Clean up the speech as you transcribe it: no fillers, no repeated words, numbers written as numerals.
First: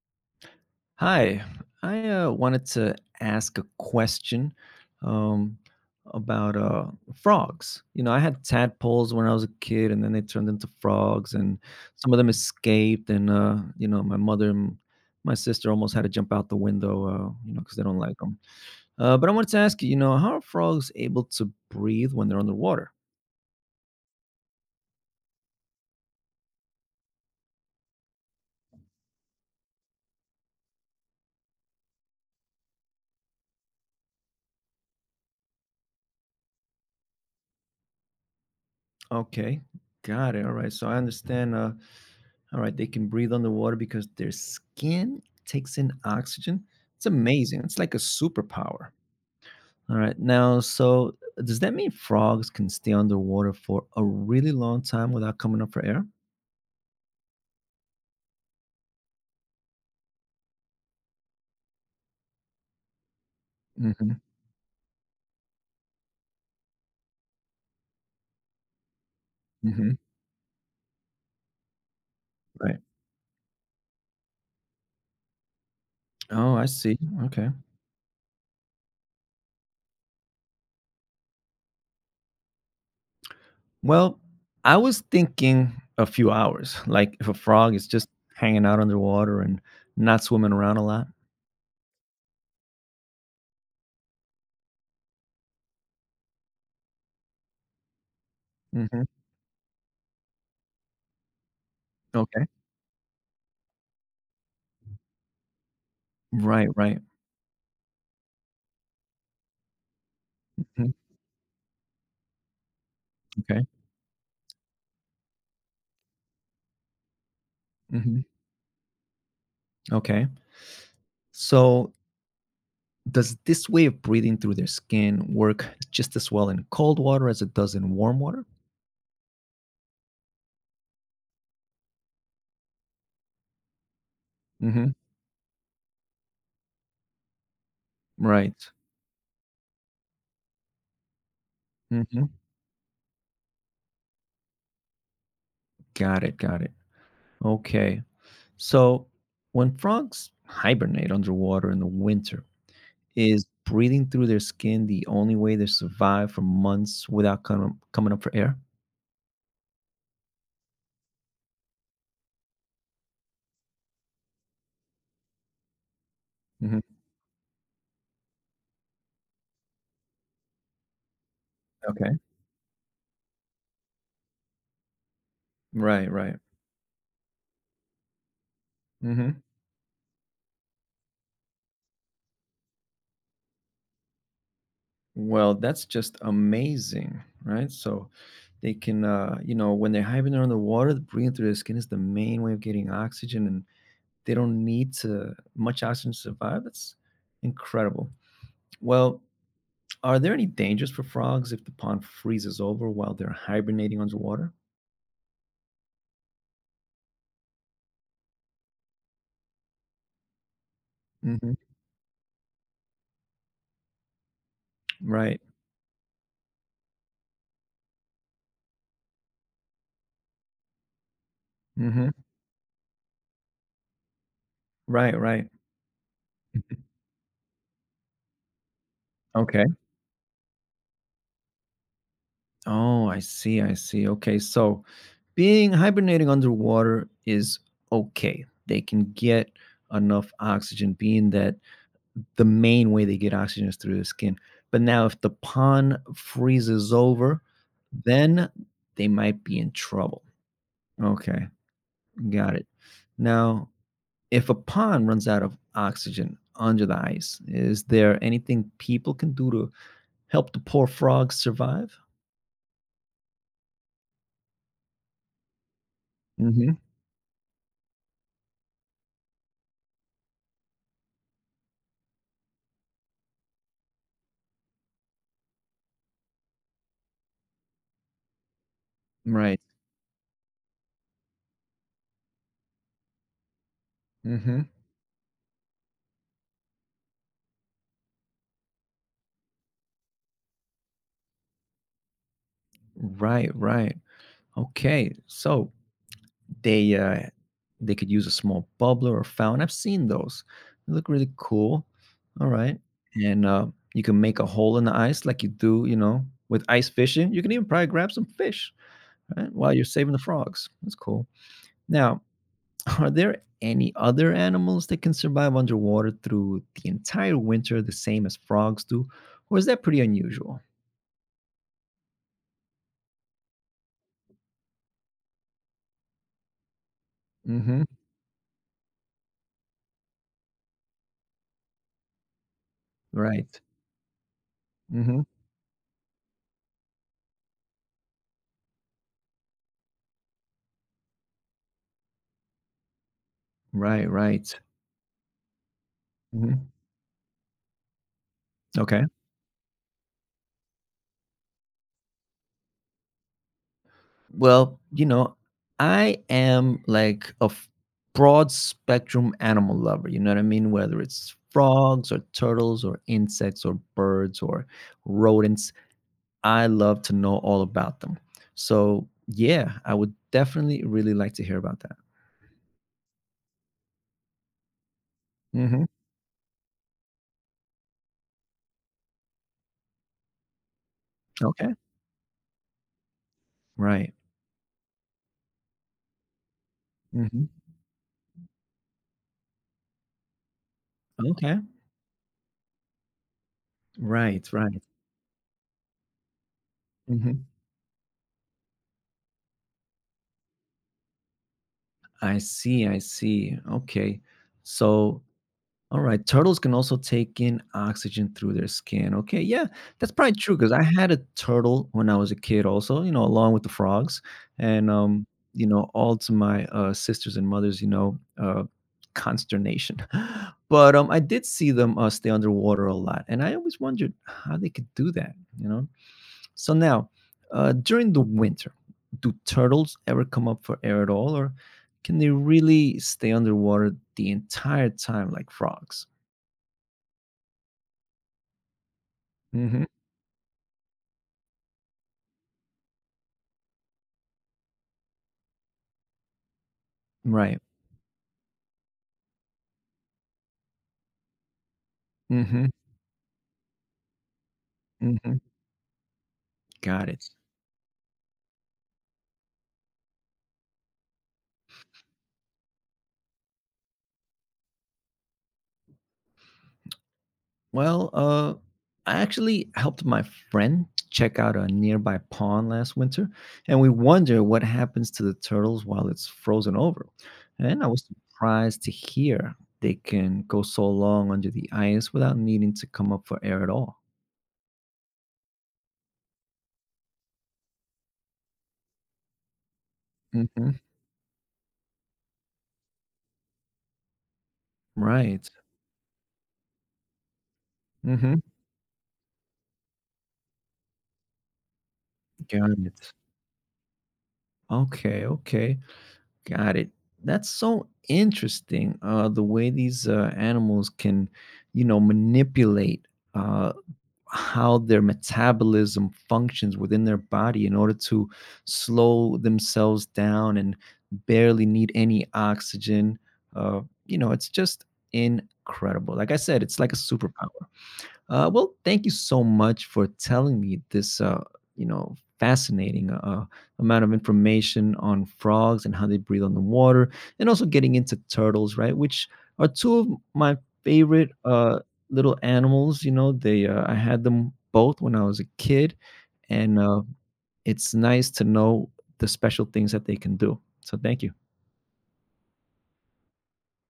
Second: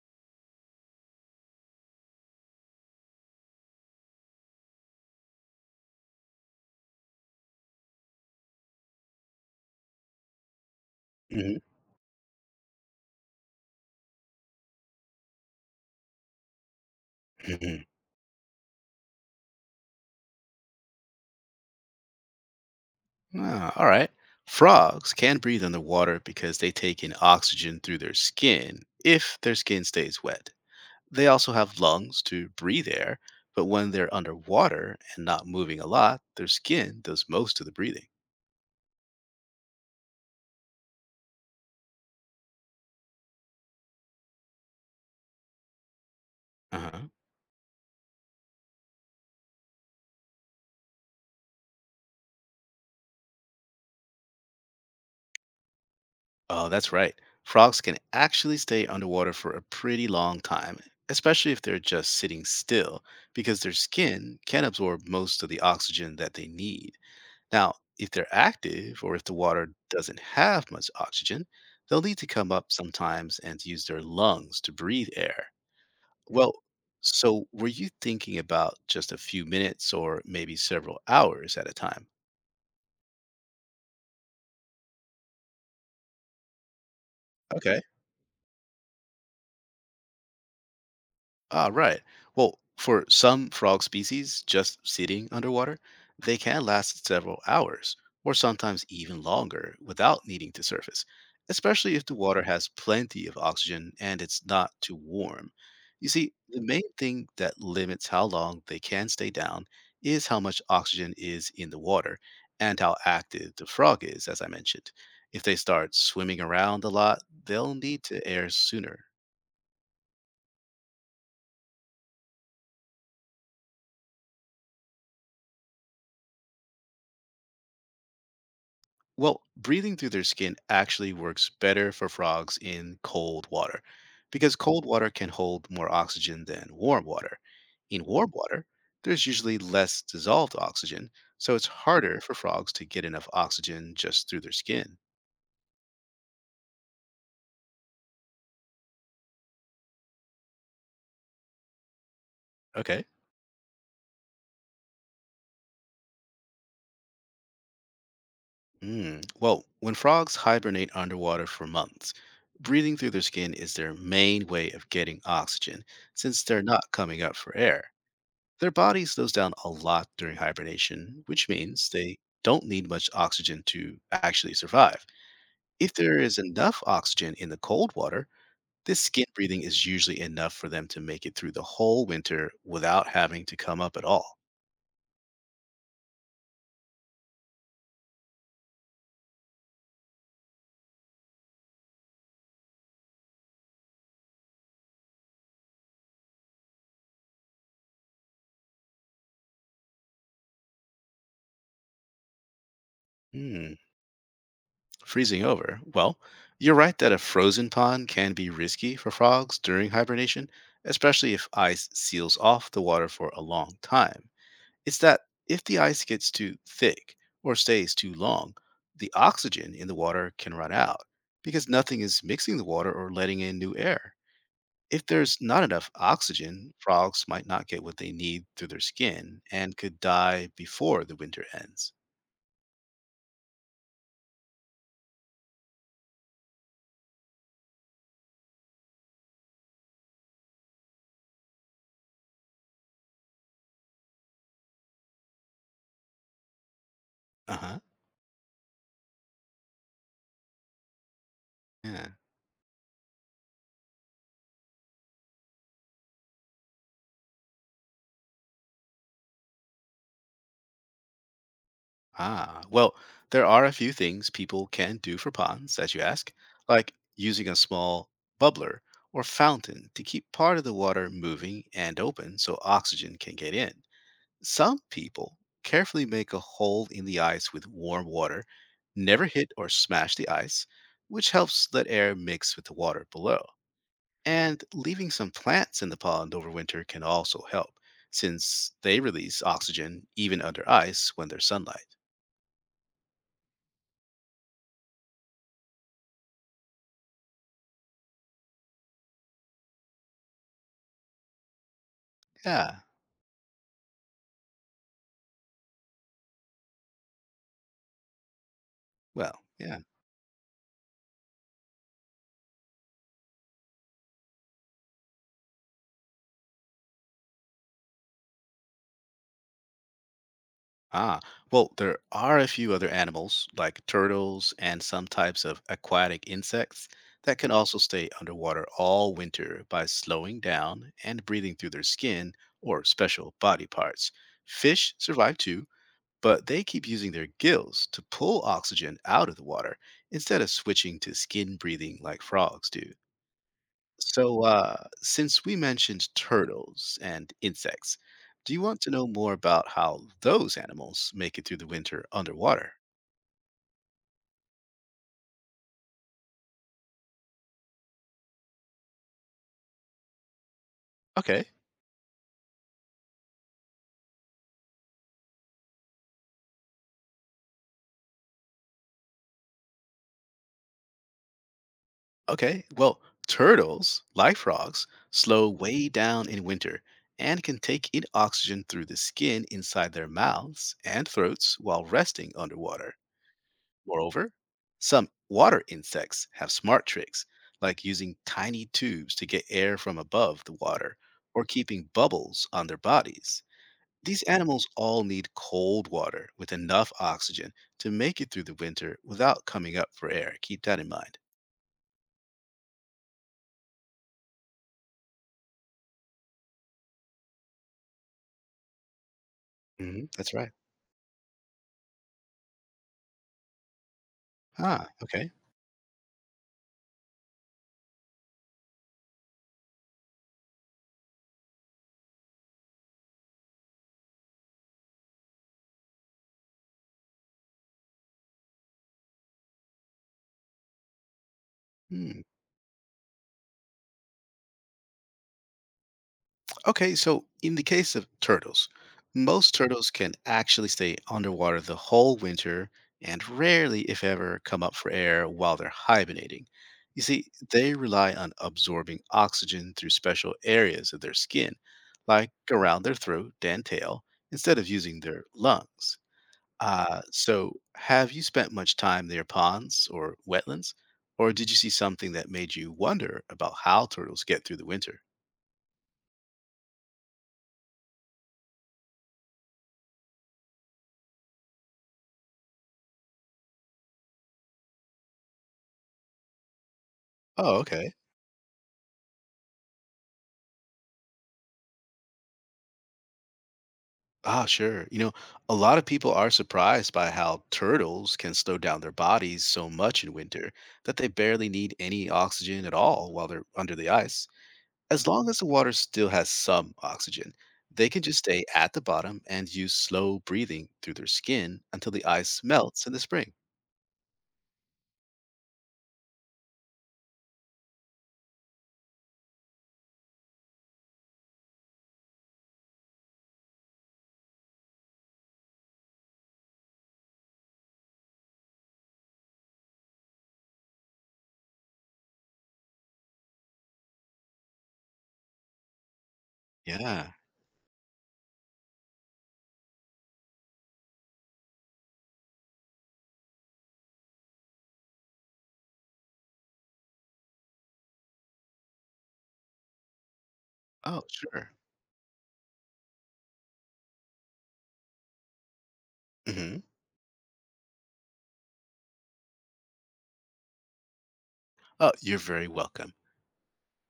Hi, I wanted to ask a question um, about frogs. You know, I had tadpoles when I was a kid, and then they turned into frogs, and Mhm, some of them escaped. And You know, my mother and my sister almost had to jump out the window, you know, because they mhm. don't like them. But I wanted to ask you, you know, how are frogs able to breathe when they're underwater? Ah, all right. Frogs can breathe underwater because they take in oxygen through their skin if their skin stays wet. They also have lungs to breathe air, but when they're underwater and not moving a lot, their skin does most of the breathing. Okay, got it. All right, so I understand. All right, they can breathe underwater because their skin takes in oxygen. It's Uh-huh. amazing. It's like a superpower. All right, now, so does that mean frogs can stay underwater for a really long time without coming up for air? Oh, that's right. Frogs can actually stay underwater for a pretty long time, especially if they're just sitting still, because their Mm-hmm. skin can absorb most of the oxygen that they need. Now, if they're active or if the water Mm-hmm. doesn't have much oxygen, they'll need to come up Right. sometimes and use their lungs to breathe air. Oh, Well, I see. so Okay. were you thinking about just a few minutes or maybe several hours at a time? Well, I was thinking a few hours, like if a frog Okay. is just hanging out underwater and not swimming around a lot. Ah, right. Well, for some frog species, just sitting underwater, they can last several hours, or sometimes Hmm. even longer, without needing to surface, especially if the water Okay. has plenty of oxygen and it's not too warm. You see, the Right. main Right. thing that limits how long they can stay down is how much Mhm. oxygen is in the water and how active Okay. the frog is, as I mentioned. If they start swimming around a lot, they'll need Hmm. to air sooner. Okay. So does this way of breathing through their skin work just as well in cold water as it does in warm water? Well, breathing through their skin actually works better for frogs in cold water because cold Mhm. water can hold more oxygen than warm water. In warm water, Right. there's usually less dissolved oxygen, so it's harder Mhm. for frogs to get enough oxygen just through their skin. Got it, got it. Okay. So, when frogs hibernate underwater in the winter, Okay. is breathing through their skin the only way they survive for months without coming up for air? Mm. Well, when frogs hibernate underwater for months, breathing through their skin is their main way of getting oxygen since they're Mhm. not coming up for air. Their body slows down a lot during hibernation, which means Okay. they don't need much oxygen to actually survive. If Right, there right. is enough oxygen in the cold water, this skin Mhm. breathing is usually enough for them to make it through the whole winter without having to come up at all. Well, that's just amazing, right? So they can, you know, when they're hiving under the water, the breathing through their skin is the main way of getting oxygen, and they don't need to much oxygen to survive. That's incredible. Well, are there any dangers for frogs if the pond freezes over while they're Hmm, hibernating underwater? freezing over. Well, you're right that a frozen pond can be risky for frogs during hibernation, especially if Hmm. ice seals off the water for a long time. It's that Right. if the ice gets too thick or stays too long, the oxygen in the water can run out because nothing Hmm. is mixing the water or letting in new air. If Right. there's Right. not enough oxygen, frogs might not get what they need through their skin Okay. and could die before the winter ends. Oh, I see. I see. Okay. So being hibernating underwater is okay. They can get enough oxygen, being that the main way they get oxygen is through the skin. But now, if the pond freezes over, Uh-huh. then they might be in trouble. Okay. Yeah. Got it. Now, if a pond runs out of oxygen under the ice, is there anything people can do to help the poor frogs survive? Ah. Well, there are a few things people can do for ponds, as you ask, Mm like using a small bubbler or fountain to keep part of the water moving and open so oxygen can get in. Some people carefully make a hole in the ice with warm water, never hmm. hit Right. or smash the ice, which helps let air mix with the water below. Mm hmm. And leaving some plants in the pond over winter can also help, since they release oxygen even under ice when there's sunlight. Right, right. Okay. So they uh they could use a small bubbler or fountain. I've seen those. They look really cool. All Yeah, right. And you can make a hole in the ice like you do, you know, with ice fishing. You can even probably grab some fish, well, right? While yeah. you're saving the frogs. That's cool. Now, are there any other animals that can survive underwater through the entire winter the same as frogs do? Or is that pretty unusual? Ah, well, there are a few other animals, like turtles and some types of aquatic insects, that can also Mm-hmm. stay underwater all winter by slowing down and breathing through their skin or special Right. body parts. Fish Mm-hmm. survive too, but they keep using their gills to pull oxygen out of the water instead of switching to skin breathing like frogs do. Right, So, right. Since we mentioned Mhm. turtles and insects, do you want to Okay. know more about how those animals make it through the winter underwater? Well, you know, I am like a broad spectrum animal lover. You know what I mean? Whether it's Okay, frogs or turtles or insects or birds or rodents, I love to know all about them. So, yeah, I would definitely really like to hear about that. okay. Well, turtles, like frogs, slow Hmm. way down in winter and can take in oxygen through the skin inside their mouths and throats Okay. while resting underwater. Right. Moreover, some water insects have smart tricks, Hmm. like using tiny tubes to get air from above the water or Okay. keeping bubbles on their bodies. These Right. animals Right. all need cold water with enough Hmm. oxygen to make it through the winter without coming up for air. Keep that in mind. I see. I see. Okay. So, all right. Turtles can also take in oxygen through their skin. Okay. Yeah, Hmm, that's probably that's right. true because I had a turtle when I was a kid, also, you know, along with the frogs. Ah, And, okay. you know, all to my sisters and mothers, you know, consternation. But I did see them stay underwater a lot. And I always wondered how they could do that, you know? So now, during the winter, do turtles ever come up for air at all? Or can Hmm. they really stay underwater the entire time like frogs? Okay, so in the case of turtles, most Mm. Mhm. turtles can actually stay underwater the whole winter and rarely, if ever, come up for air while they're hibernating. You see, Right. they rely on absorbing oxygen through special areas of their skin, like Mm. Mhm. around their throat and tail, instead of using Mm. their Mhm. lungs. Uh, Got it. so, have you spent much time near ponds or wetlands? Or did you see something that made you wonder about how turtles get through the winter? Well, I actually helped my friend check out a nearby pond last winter, and we wonder what happens to the turtles while it's frozen over. Oh, And I okay. was surprised to hear they can go so long under the ice without needing to come up for air at all. Ah, sure. You know, a lot of people are surprised by how turtles can slow down their bodies so much in Mm winter hmm that they barely need any oxygen at all while they're under the ice. As long as the Right. water still has some oxygen, they can mm just hmm stay at the bottom and use slow breathing through their skin until the ice Got melts in the it. spring. Okay. Okay. Got it. That's so interesting. The way these animals can, you know, manipulate uh, how their metabolism functions within their body in order to slow themselves down and barely need any oxygen. You know, it's just incredible. Like I said, it's like a Yeah. superpower. Well, thank you so much for telling me this, you know, fascinating amount of information on frogs and how they breathe on the water, and also getting into turtles, right? Which are two of my Oh, favorite sure. Little animals. You know, they I had them both when I was a kid, Hmm. and it's nice to know the special things that they can do. So, thank you. Oh, you're very welcome.